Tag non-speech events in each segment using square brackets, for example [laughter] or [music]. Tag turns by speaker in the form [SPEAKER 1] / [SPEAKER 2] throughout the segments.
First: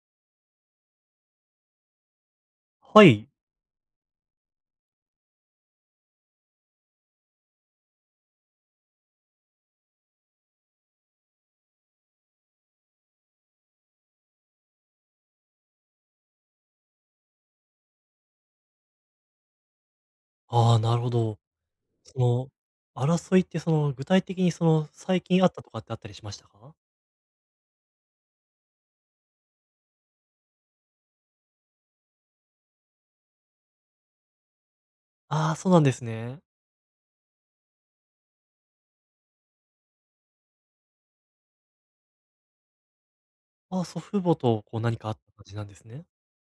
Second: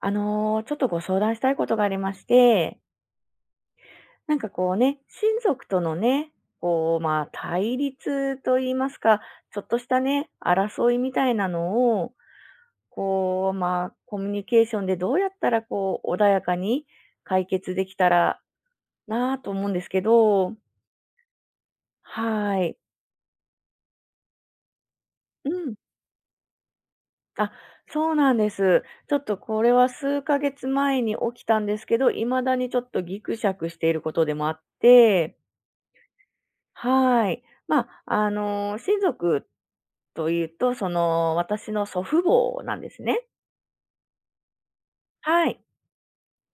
[SPEAKER 1] あの、ちょっとご相談したいことがありまして、
[SPEAKER 2] はい。
[SPEAKER 1] なんかこうね、親族とのね、こう、まあ、対立と言いますか、ちょっとしたね、争いみたいなのを、こう、まあ、コミュニケーションでどうやったらこう、穏やかに解決できたらなぁと思うんですけど、
[SPEAKER 2] ああ、なるほど。その、
[SPEAKER 1] はい。
[SPEAKER 2] 争いって具体的に最近あ
[SPEAKER 1] う
[SPEAKER 2] ったと
[SPEAKER 1] ん。
[SPEAKER 2] かってあったりしましたか？
[SPEAKER 1] あ、そうなんです。ちょっとこれは数ヶ月前に起きたんですけど、未だにちょっとギクシャクしていることでもあって、
[SPEAKER 2] ああー、そうなんですね。
[SPEAKER 1] はい。まあ、あの、親族というと、その、私の祖父母なんですね。
[SPEAKER 2] ああ、祖父母とこう何かあった感
[SPEAKER 1] は
[SPEAKER 2] じ
[SPEAKER 1] い。
[SPEAKER 2] なんですね。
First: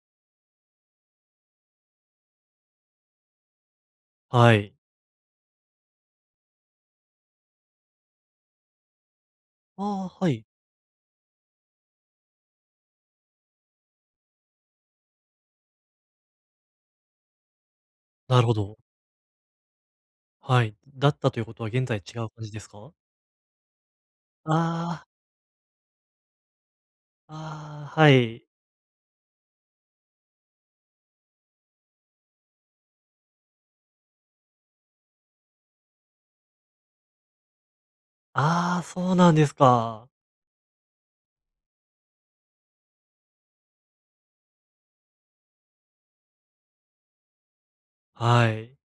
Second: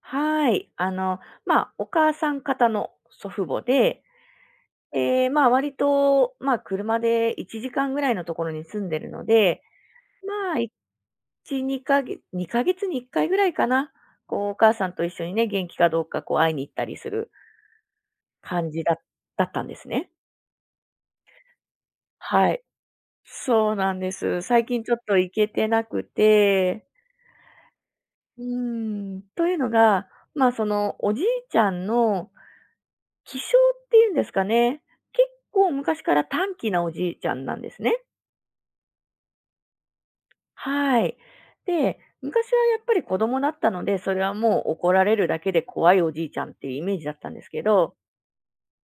[SPEAKER 1] はい。あの、まあ、お母さん方の祖父母で、
[SPEAKER 2] はい。
[SPEAKER 1] で、まあ、割と、まあ、車で1時間ぐらいのところに住んでるので、
[SPEAKER 2] ああ、はい。
[SPEAKER 1] まあ、1、2ヶ月、2ヶ月に1回ぐらいかな、こう、お母さんと一緒にね、元気かどうか、こう、会いに行ったりする
[SPEAKER 2] なるほ
[SPEAKER 1] 感
[SPEAKER 2] ど。
[SPEAKER 1] じだだったんですね。
[SPEAKER 2] はい。だったということは現在違う感
[SPEAKER 1] は
[SPEAKER 2] じで
[SPEAKER 1] い。
[SPEAKER 2] すか？
[SPEAKER 1] そうなんです。最近ちょっ
[SPEAKER 2] ああ、
[SPEAKER 1] と行けてなくて、
[SPEAKER 2] ああ、は
[SPEAKER 1] う
[SPEAKER 2] い。
[SPEAKER 1] ーん。というのが、まあ、その、おじいちゃんの気性っていうんですかね、結構昔から短気なおじいちゃんなんですね。
[SPEAKER 2] ああ、そうなんですか。
[SPEAKER 1] はい。で、昔はやっぱり子供だったので、それはもう怒られるだけで怖いおじいちゃんっていうイメージだったんですけど、
[SPEAKER 2] はい。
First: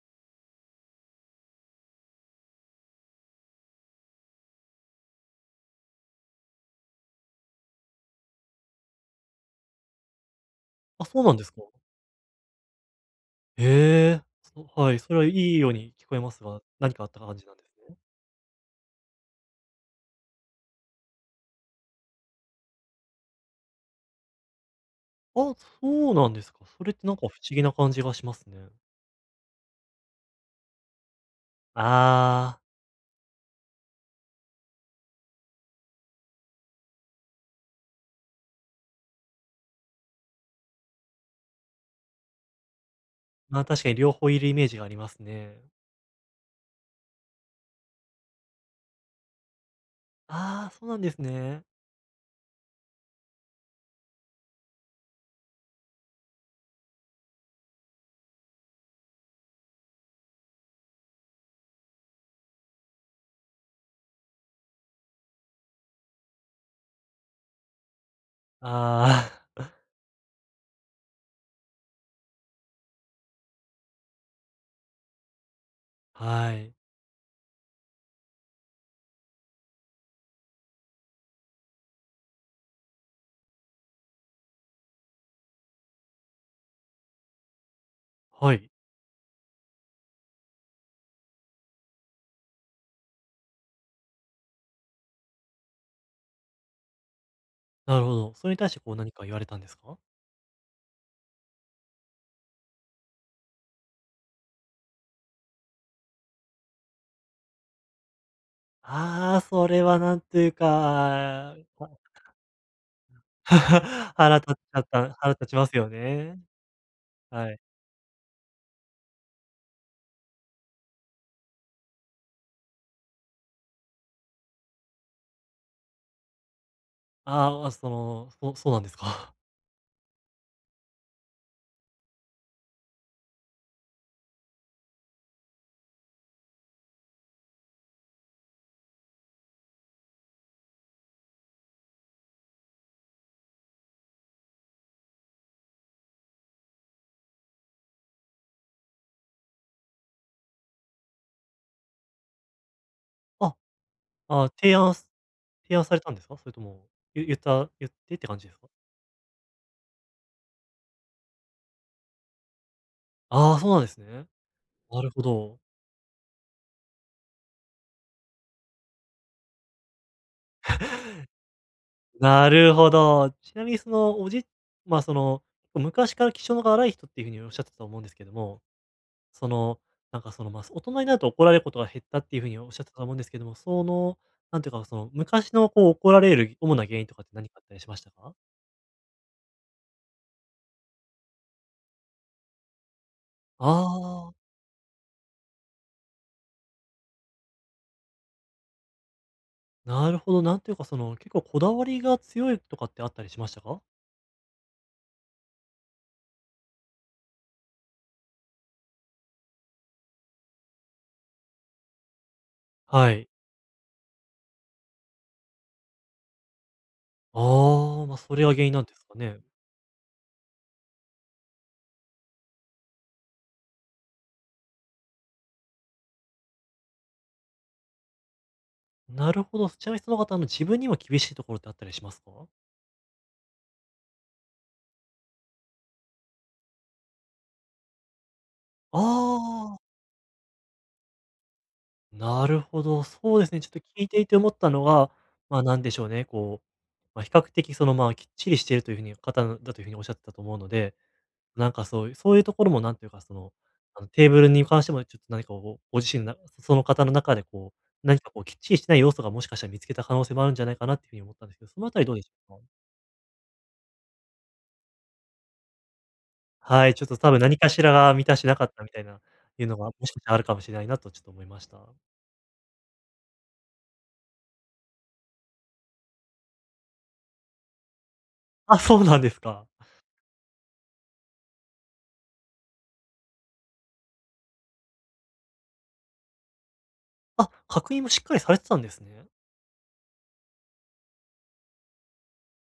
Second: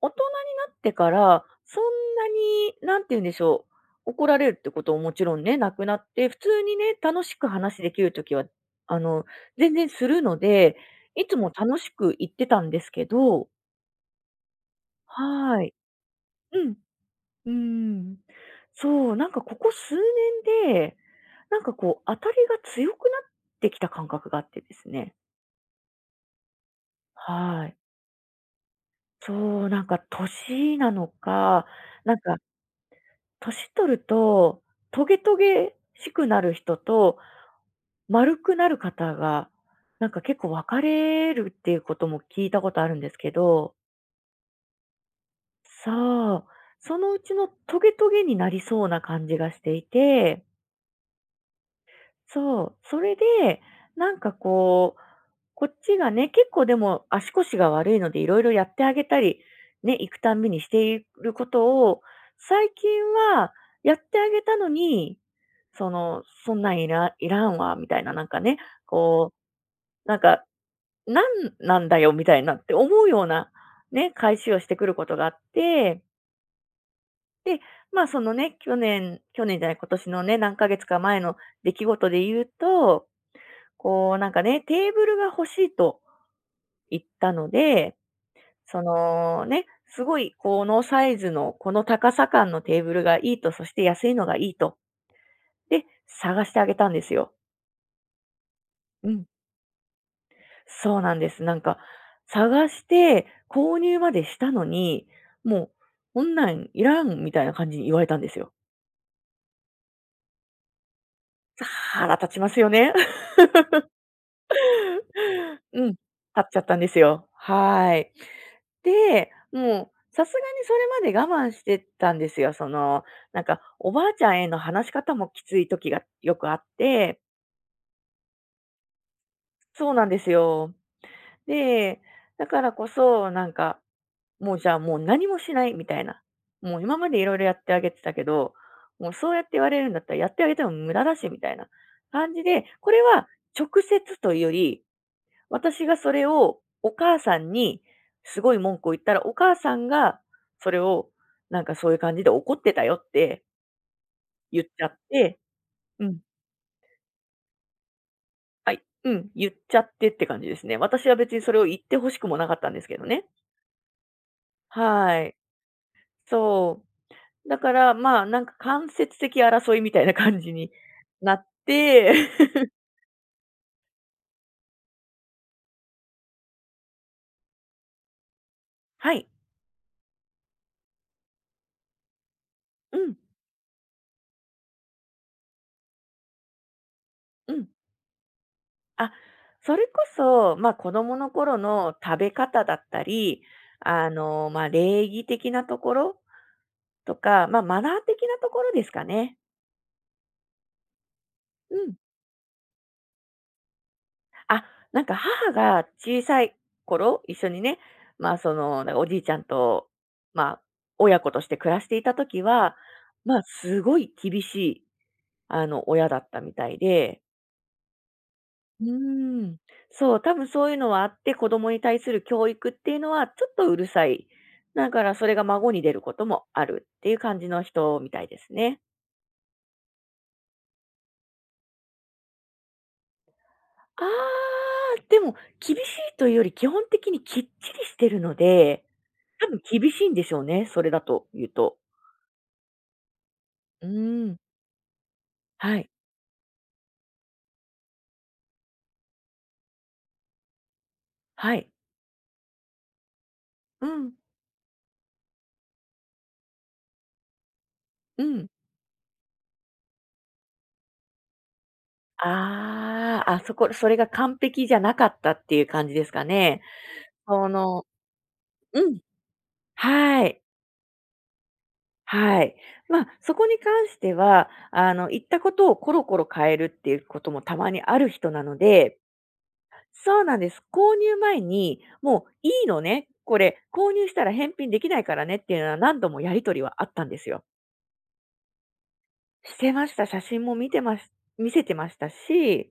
[SPEAKER 1] 大人になってから、そんなに、なんて言うんでしょう、怒られるってことももちろんね、なくなって、普通にね、楽しく話できるときは、あの、全然するので、
[SPEAKER 2] あ、そう
[SPEAKER 1] い
[SPEAKER 2] な
[SPEAKER 1] つ
[SPEAKER 2] んで
[SPEAKER 1] も
[SPEAKER 2] すか。
[SPEAKER 1] 楽しく行ってたんですけど、
[SPEAKER 2] へえ。はい、それはいい
[SPEAKER 1] は
[SPEAKER 2] よう
[SPEAKER 1] い。
[SPEAKER 2] に聞こえます
[SPEAKER 1] う
[SPEAKER 2] が、
[SPEAKER 1] ん。
[SPEAKER 2] 何かあった感じ
[SPEAKER 1] うー
[SPEAKER 2] なんですね？
[SPEAKER 1] ん。そう、なんかここ数年で、なんかこう当たりが強くなってきた感覚があってですね。
[SPEAKER 2] あ、そうなんですか。それってなんか不思議
[SPEAKER 1] は
[SPEAKER 2] な
[SPEAKER 1] い。
[SPEAKER 2] 感じがしますね。
[SPEAKER 1] そう、なんか年なのか、なんか
[SPEAKER 2] ああ、
[SPEAKER 1] 年取ると、トゲトゲしくなる人と、丸くなる方が、なんか結構分かれるっていうことも聞いたことあるんですけ
[SPEAKER 2] まあ、
[SPEAKER 1] ど、
[SPEAKER 2] 確かに両方いるイメージがありますね。
[SPEAKER 1] そう、そのうちのトゲトゲになりそうな感じがしていて、
[SPEAKER 2] ああ、そうなんですね。
[SPEAKER 1] そう、それで、なんかこうこっちがね、結構でも足腰が悪いので、いろいろやってあげたり、ね、行くたんびにしていることを、最近はやってあげたのに、その、そんなんいらいらんわみたいな、なんかね、こ
[SPEAKER 2] あ
[SPEAKER 1] う、なんか、なんなんだよみたいなって思うような、ね、返しをしてくることがあって、
[SPEAKER 2] あ、[laughs] はい。
[SPEAKER 1] で、まあ、そのね、去年、去年じゃない、今年のね、何ヶ月か前の出来事で言うと、こうなんかね、テーブルが欲しいと言ったので、
[SPEAKER 2] はい。
[SPEAKER 1] そのね、すごいこのサイズの、この高さ感のテーブルがいいと、そして安いのがいいと。で、探してあげたんですよ。
[SPEAKER 2] なるほど。それに対してこう
[SPEAKER 1] う
[SPEAKER 2] 何か
[SPEAKER 1] ん。
[SPEAKER 2] 言われたんですか？
[SPEAKER 1] そうなんです。なんか、探して購入までしたのに、もう、こんなんいらんみたいな感じに言われたんですよ。
[SPEAKER 2] ああー、それはなんというか、は
[SPEAKER 1] 腹立ちますよね。
[SPEAKER 2] [laughs] 腹立っちゃった腹立ちます
[SPEAKER 1] う
[SPEAKER 2] よ
[SPEAKER 1] ん、
[SPEAKER 2] ね。
[SPEAKER 1] 買っちゃったんですよ。
[SPEAKER 2] はい。
[SPEAKER 1] はい。で、もうさすがにそれまで我慢してたんですよ。その、なんかおばあちゃんへの話し方もきつい時がよくあって、
[SPEAKER 2] ああ、あ、そうなんですか。[laughs]
[SPEAKER 1] そうなんですよ。で、だからこそ、なんか、もうじゃあもう何もしないみたいな。もう今までいろいろやってあげてたけど、もうそうやって言われるんだったらやってあげても無駄だしみたいな感じで、これは直接というより私がそれをお母さんにすごい文句を言ったら、お母さんがそれをなんかそういう感じで怒ってたよって
[SPEAKER 2] あ、ああー、
[SPEAKER 1] 言っちゃって、
[SPEAKER 2] 提案され
[SPEAKER 1] う
[SPEAKER 2] たん
[SPEAKER 1] ん、
[SPEAKER 2] ですか？それとも、言言っ言ってって感じですか？
[SPEAKER 1] はい、うん、言っちゃってって感じですね。私は別にそれを言って欲しくもなかったんですけどね。
[SPEAKER 2] ああー、そうなんですね。なる
[SPEAKER 1] は
[SPEAKER 2] ほ
[SPEAKER 1] い。
[SPEAKER 2] ど。
[SPEAKER 1] そう。だから、まあ、なんか間接的争いみたいな感じになって、
[SPEAKER 2] なる
[SPEAKER 1] [laughs]
[SPEAKER 2] ほど。ちなみにその、おじまあ、その、昔から気性の荒い人っていうふうにおっしゃってたと思うんですけども、
[SPEAKER 1] はい。
[SPEAKER 2] その、大人になると怒られることが減ったっていうふうにおっしゃって
[SPEAKER 1] う
[SPEAKER 2] たと思う
[SPEAKER 1] ん。
[SPEAKER 2] んですけども、その、なんていうか、その、昔のこう怒られる主な原因とかって何
[SPEAKER 1] う
[SPEAKER 2] かあっ
[SPEAKER 1] ん。
[SPEAKER 2] たりしましたか？
[SPEAKER 1] あ、それこそ、ま、子供の頃の食べ方だったり、あ
[SPEAKER 2] ああー、
[SPEAKER 1] の、ま、礼儀的なところとか、ま、マナー的なところですかね。
[SPEAKER 2] なるほど。なんていうか、結構こだ
[SPEAKER 1] う
[SPEAKER 2] わ
[SPEAKER 1] ん。
[SPEAKER 2] りが強いとかってあったりしましたか？
[SPEAKER 1] あ、なんか母が小さい頃、一緒にね、ま、その、なんかおじいちゃんと、ま、親子として暮らしていた時は、
[SPEAKER 2] はい。
[SPEAKER 1] ま、すごい厳しい、あの、親だったみたいで、
[SPEAKER 2] ああ、ま、あそれが原因な
[SPEAKER 1] う
[SPEAKER 2] んですかね。
[SPEAKER 1] ーん。そう、多分そういうのはあって、子供に対する教育っていうのはちょっとうるさい。だからそれが孫に出ることもあるっていう感じの人みたいですね。
[SPEAKER 2] なるほど。ちなみにその方、自分にも厳しいところってあったりしますか？
[SPEAKER 1] ああ、でも厳しいというより基本的にきっちりしてるので、
[SPEAKER 2] あ
[SPEAKER 1] 多分
[SPEAKER 2] あー。
[SPEAKER 1] 厳しいんでしょうね、それだと言うと。
[SPEAKER 2] なるほど、そうですね、ちょっと聞
[SPEAKER 1] う
[SPEAKER 2] いて
[SPEAKER 1] ー
[SPEAKER 2] い
[SPEAKER 1] ん。
[SPEAKER 2] て思ったのが、まあ、
[SPEAKER 1] は
[SPEAKER 2] なん
[SPEAKER 1] い。
[SPEAKER 2] でしょうね、こう、まあ、比較的きっちりしているという風に方だという風におっしゃってたと思うので、
[SPEAKER 1] はい。
[SPEAKER 2] なんかそういうところもなんていうか、
[SPEAKER 1] うん。
[SPEAKER 2] テーブルに関してもちょっと何かこう、ご自身なその方の中でこう、何
[SPEAKER 1] う
[SPEAKER 2] かこう
[SPEAKER 1] ん。
[SPEAKER 2] きっちりしてない要素がもしかしたら見つけた可能性もあるんじゃないかなっていう風に思ったんですけど、そのあたりどうでしょうか？
[SPEAKER 1] ああ、あ、それが完璧じゃなかったっていう感じですかね。
[SPEAKER 2] はい、ちょっと多分
[SPEAKER 1] そ
[SPEAKER 2] 何かし
[SPEAKER 1] の
[SPEAKER 2] らが満たしてなかっ
[SPEAKER 1] う
[SPEAKER 2] たみ
[SPEAKER 1] ん、
[SPEAKER 2] たいな、いうのがもしかし
[SPEAKER 1] は
[SPEAKER 2] たらあ
[SPEAKER 1] い。
[SPEAKER 2] るかもしれないなとちょっと思いました。
[SPEAKER 1] はい。まあ、そこに関しては、あの、行ったことをコロコロ変えるっていうこともたまにある人なの
[SPEAKER 2] あ、
[SPEAKER 1] で、
[SPEAKER 2] そうなんですか。
[SPEAKER 1] そうなんです。購入前に、もう、いいのね、これ、購入したら返品できないからねっていうのは何度もやり取りはあったんですよ。
[SPEAKER 2] あ、確認もしっかりされてたんですね。
[SPEAKER 1] してました。写真も見せてましたし、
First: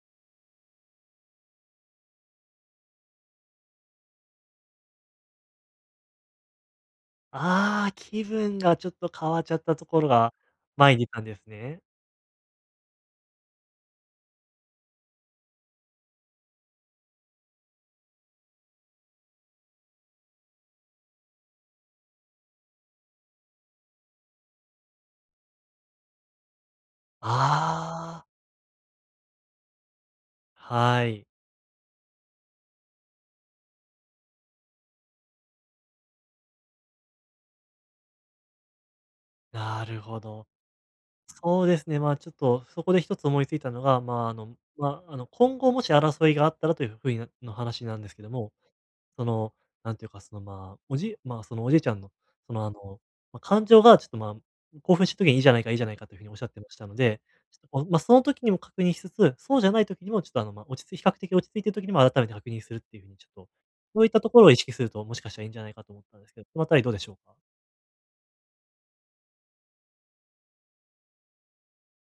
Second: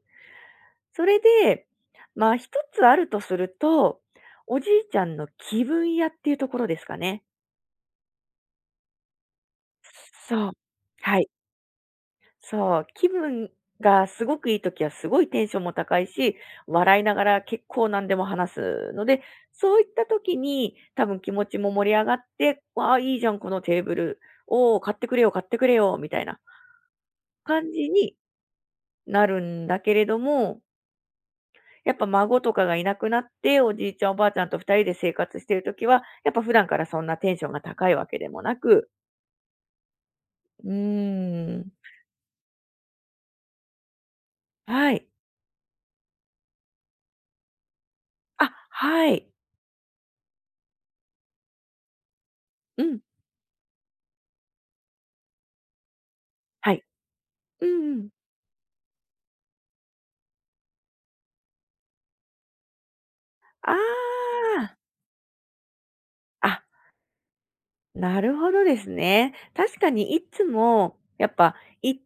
[SPEAKER 1] それで、まあ、一つあるとすると、おじいちゃんの気分屋っていうところですかね。
[SPEAKER 2] ああ、気分がちょっと変わっちゃったところが
[SPEAKER 1] そう。
[SPEAKER 2] 前に出
[SPEAKER 1] は
[SPEAKER 2] たん
[SPEAKER 1] い。
[SPEAKER 2] ですね。
[SPEAKER 1] そう、気分がすごくいい時はすごいテンションも高いし、笑いながら結構何でも話すので、そういった時に多分気持ちも盛り上がって、わあ、いいじゃん、このテーブル。おお、買ってくれよ、買ってくれよ、みたいな感じに
[SPEAKER 2] ああ、
[SPEAKER 1] なるんだけれども、
[SPEAKER 2] はい。
[SPEAKER 1] やっぱ孫とかがいなくなって、おじいちゃんおばあちゃんと二人で生活している時は、やっぱ普段からそんなテンションが高いわけでもなく、
[SPEAKER 2] なるほど。
[SPEAKER 1] うー
[SPEAKER 2] そう
[SPEAKER 1] ん、
[SPEAKER 2] ですね、まあ、ちょっとそこで一つ思いついたのが、まあ、
[SPEAKER 1] はい。
[SPEAKER 2] 今後もし争いがあったらという風なの話なんですけど
[SPEAKER 1] あ、
[SPEAKER 2] も
[SPEAKER 1] は
[SPEAKER 2] そ
[SPEAKER 1] い。
[SPEAKER 2] の、なんていうか、おじいちゃんの、その、あ
[SPEAKER 1] う
[SPEAKER 2] の、
[SPEAKER 1] ん、
[SPEAKER 2] まあ、感情がちょっと、まあ、興奮した時にいいじゃないかいいじゃないかというふうにおっしゃってま
[SPEAKER 1] は
[SPEAKER 2] し
[SPEAKER 1] い。
[SPEAKER 2] たので、ちょっ
[SPEAKER 1] う
[SPEAKER 2] と
[SPEAKER 1] ん
[SPEAKER 2] こう、
[SPEAKER 1] う
[SPEAKER 2] まあ、
[SPEAKER 1] ん、
[SPEAKER 2] その時にも確認しつつ、そうじゃない時にもちょっと、まあ、落ち着い比較的落ち着いている時にも改めて確認するっていうふうにちょっと、
[SPEAKER 1] あ
[SPEAKER 2] そういったところを意識
[SPEAKER 1] あ、
[SPEAKER 2] すると、もしかしたらいいんじゃないかと思ったんですけど、そ
[SPEAKER 1] あ、
[SPEAKER 2] のあたりどうでしょうか？
[SPEAKER 1] なるほどですね。確かにいつも、やっぱ行っ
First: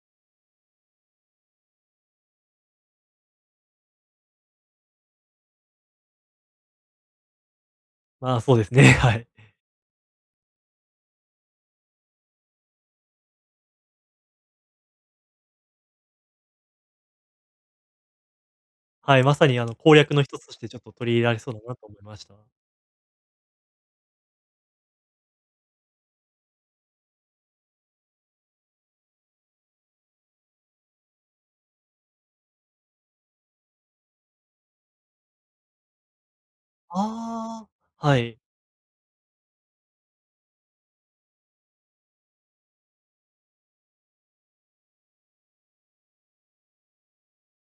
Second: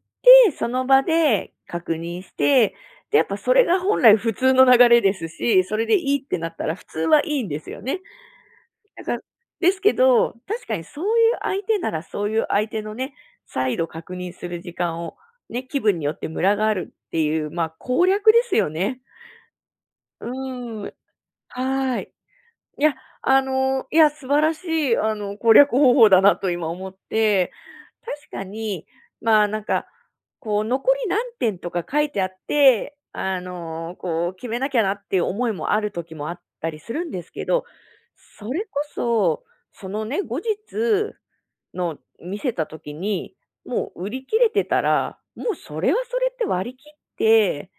[SPEAKER 1] て、その場で確認して、で、やっぱそれが本来普通の流れですし、それでいいってなったら普通はいいんですよね。
[SPEAKER 2] [laughs] まあ、そうですね、[laughs]
[SPEAKER 1] だか
[SPEAKER 2] は
[SPEAKER 1] ら
[SPEAKER 2] い。
[SPEAKER 1] ですけど、確かにそういう相手ならそういう相手のね、再度確認する時間を、ね、気分によってムラがあるっていう、まあ、攻略ですよね。
[SPEAKER 2] はい、まさに、攻略の
[SPEAKER 1] う
[SPEAKER 2] 一つとしてちょっ
[SPEAKER 1] ー
[SPEAKER 2] と
[SPEAKER 1] ん、
[SPEAKER 2] 取り入れられそうだなと思
[SPEAKER 1] は
[SPEAKER 2] い
[SPEAKER 1] い。
[SPEAKER 2] ました。
[SPEAKER 1] いや、あの、いや、素晴らしい、あの、攻略方法だなと今思って、確かに、まあ、なんか、こう、残り何点とか書いてあって、あの、こう、決めなきゃなっていう思いもある時もあったりするんですけど、
[SPEAKER 2] ああ、はい。
[SPEAKER 1] それこそ、そのね、後日の見せた時に、もう売り切れてたら、もうそれはそれって割り切って、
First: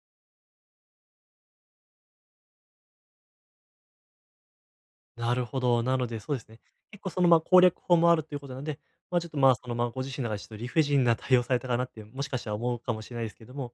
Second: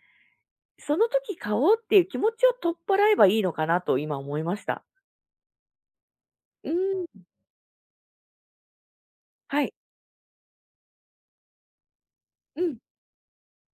[SPEAKER 1] その時買おうっていう気持ちを取っ払えばいいのかなと今思いました。
[SPEAKER 2] なるほど。なので、そうですね。
[SPEAKER 1] う
[SPEAKER 2] 結構そ
[SPEAKER 1] ん。
[SPEAKER 2] の、ま、攻略法もあるということなんで、ま、ちょっと、ま、
[SPEAKER 1] は
[SPEAKER 2] そ
[SPEAKER 1] い。
[SPEAKER 2] の、ま、ご自身の中でちょっと理不尽な対応されたかなって、もしかしたら
[SPEAKER 1] う
[SPEAKER 2] 思う
[SPEAKER 1] ん。
[SPEAKER 2] かもしれないですけども、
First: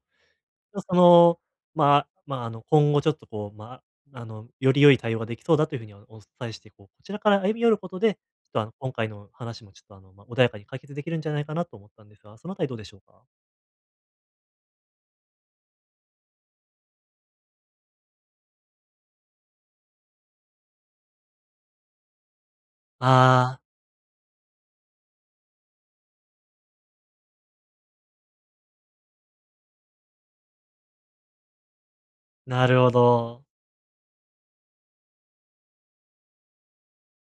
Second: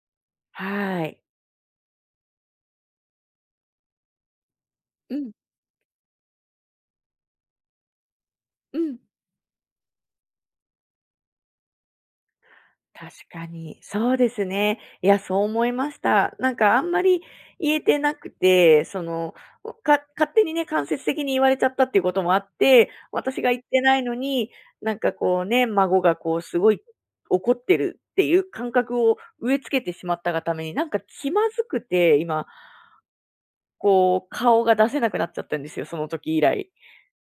[SPEAKER 2] でも
[SPEAKER 1] はい。
[SPEAKER 2] まあ、今後ちょっとこう、まあ、より良い対
[SPEAKER 1] う
[SPEAKER 2] 応が
[SPEAKER 1] ん。
[SPEAKER 2] できそうだというふうにお伝えして、こう、こちらから歩み寄ることで、ちょっと、
[SPEAKER 1] う
[SPEAKER 2] 今
[SPEAKER 1] ん。
[SPEAKER 2] 回の話もちょっと、まあ、穏やかに解決できるんじゃないかなと思ったんですが、そのあたりどうでしょう
[SPEAKER 1] 確
[SPEAKER 2] か？
[SPEAKER 1] かに。そうですね。いや、そう思いました。なんかあんまり言えてなくて、その、か勝手にね、間接的に言われちゃったっていうこともあって、私が言
[SPEAKER 2] ああ
[SPEAKER 1] ってないのに、なんかこうね、孫がこうすごい怒ってるっていう感覚を植え付けてしまったがために、なんか気まずくて、今、
[SPEAKER 2] ー、なるほど。
[SPEAKER 1] こう顔が出せなくなっちゃったんですよ、その時以来。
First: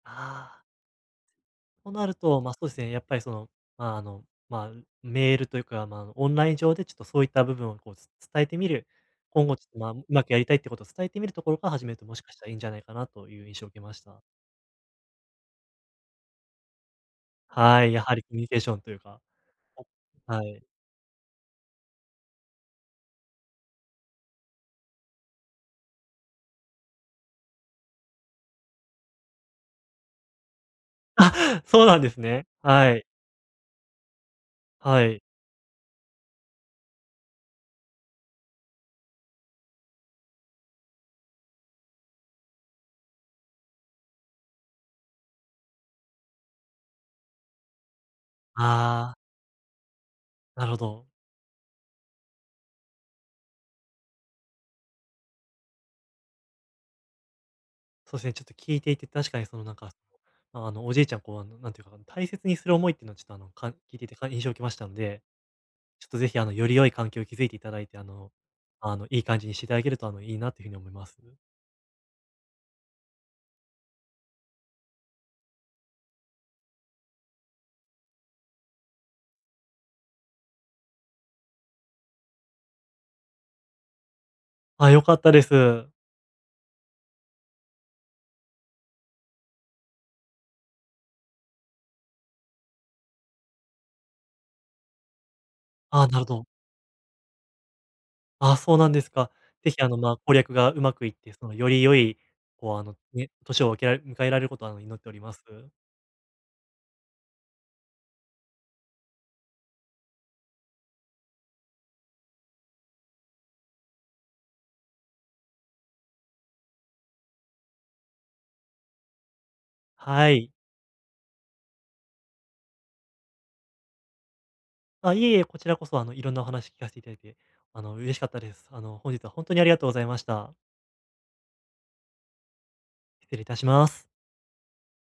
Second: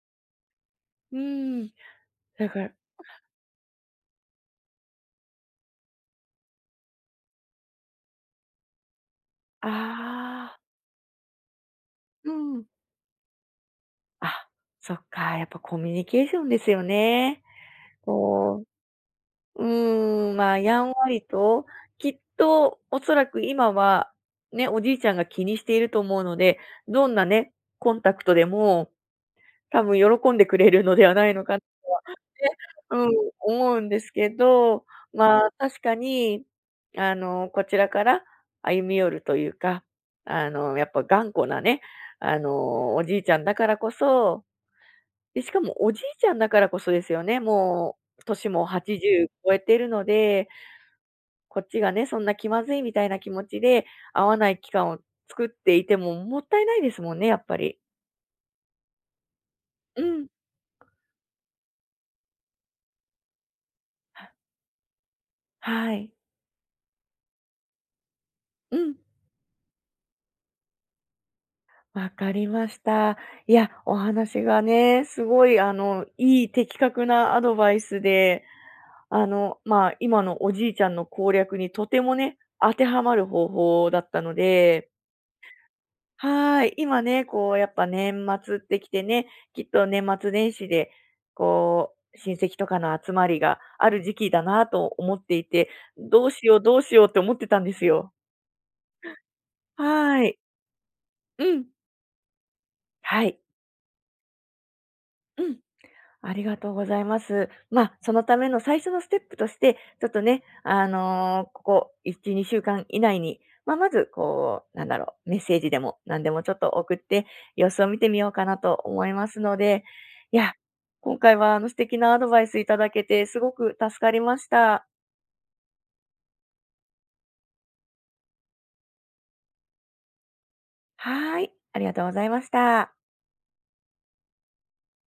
[SPEAKER 2] ああ。
[SPEAKER 1] うん。
[SPEAKER 2] となると、
[SPEAKER 1] だ
[SPEAKER 2] まあ、
[SPEAKER 1] か
[SPEAKER 2] そう
[SPEAKER 1] ら、
[SPEAKER 2] ですね、やっぱりまあ、まあ、メールというか、まあ、あのオンライン上でちょっとそういった部分をこうつ伝えてみる、今後ちょ
[SPEAKER 1] あ
[SPEAKER 2] っと、まあ、うまくやりたい
[SPEAKER 1] あ。
[SPEAKER 2] ってことを伝えてみるところから始めると、もし
[SPEAKER 1] う
[SPEAKER 2] かしたらいいん
[SPEAKER 1] ん。
[SPEAKER 2] じゃないかなという印象を受けました。
[SPEAKER 1] あ、そっか、やっぱコミュニケーションですよね。
[SPEAKER 2] はい、やはりコミュニケー
[SPEAKER 1] こ
[SPEAKER 2] ションというか、
[SPEAKER 1] う、うーん、
[SPEAKER 2] は
[SPEAKER 1] まあ、
[SPEAKER 2] い。
[SPEAKER 1] やんわりと、きっとおそらく今は、ね、おじいちゃんが気にしていると思うので、どんなね、コンタクトでも多分喜んでくれるのではないのかなっ
[SPEAKER 2] [laughs]
[SPEAKER 1] て、
[SPEAKER 2] そうなんですね。は
[SPEAKER 1] う
[SPEAKER 2] い、
[SPEAKER 1] ん、思うんですけど、
[SPEAKER 2] はい。
[SPEAKER 1] まあ、確かに、あの、こちらから歩み寄るというか、あの、やっぱ頑固なね、あの、おじいちゃんだからこそで、しかもおじいちゃんだからこそですよね、もう年も
[SPEAKER 2] ああ、
[SPEAKER 1] 80超えてるので、
[SPEAKER 2] なるほど。
[SPEAKER 1] こっちがね、そんな気まずいみたいな気持ちで、会わない期間を作っていてももったいないですもんね、やっぱり。
[SPEAKER 2] そうですね、ちょっと聞いていて、確かにそのなんか、
[SPEAKER 1] うん。
[SPEAKER 2] おじいちゃん、こう、なんていうか、大切にする思いっていうのは、ちょっとあの、聞いていて印象
[SPEAKER 1] は
[SPEAKER 2] を受けましたので、
[SPEAKER 1] は
[SPEAKER 2] ちょ
[SPEAKER 1] い。
[SPEAKER 2] っとぜひ、より良い環境を築いていただいて、あの
[SPEAKER 1] うん。
[SPEAKER 2] あの、いい感じにしていただけると、あの、いいなというふうに思います。
[SPEAKER 1] わかりました。いや、お話がね、すごいあの、いい的確なアドバイスで、あの、まあ、今のおじいちゃんの攻略にとてもね、当てはまる方法だったので、
[SPEAKER 2] あ、良かったです。
[SPEAKER 1] はーい。今ね、こうやっぱ年末ってきてね、きっと年末年始で、こう、親戚とかの集まりがある時期だなと思っていて、
[SPEAKER 2] あなるほ
[SPEAKER 1] どうし
[SPEAKER 2] ど。
[SPEAKER 1] ようどうしようって思ってたんですよ。
[SPEAKER 2] あ、そうなんですか。ぜひ、まあ、
[SPEAKER 1] はー
[SPEAKER 2] 攻
[SPEAKER 1] い。
[SPEAKER 2] 略がうまくいって、
[SPEAKER 1] うん。
[SPEAKER 2] より良い、こう、あの、
[SPEAKER 1] は
[SPEAKER 2] ね、
[SPEAKER 1] い。
[SPEAKER 2] 年を分けられ迎えられることを、あの、祈っておりま
[SPEAKER 1] う
[SPEAKER 2] す。
[SPEAKER 1] ん。ありがとうございます。まあ、そのための最初のステップとして、ちょっとね、あの、ここ1、2週間以内に、まあ、まずこう、なんだろう、メッセージでも何でもちょっと送って、様子を見てみようかなと思いますので、
[SPEAKER 2] は
[SPEAKER 1] い
[SPEAKER 2] い。
[SPEAKER 1] や、今回はあの素敵なアドバイスいただけてすごく助かりました。
[SPEAKER 2] あ、いえいえ、こちらこそ、いろんなお話聞かせていただいて、嬉しかったです。あの、本日は本当にありがとうございました。
[SPEAKER 1] はーい、ありがとうございました。
[SPEAKER 2] 失礼いたします。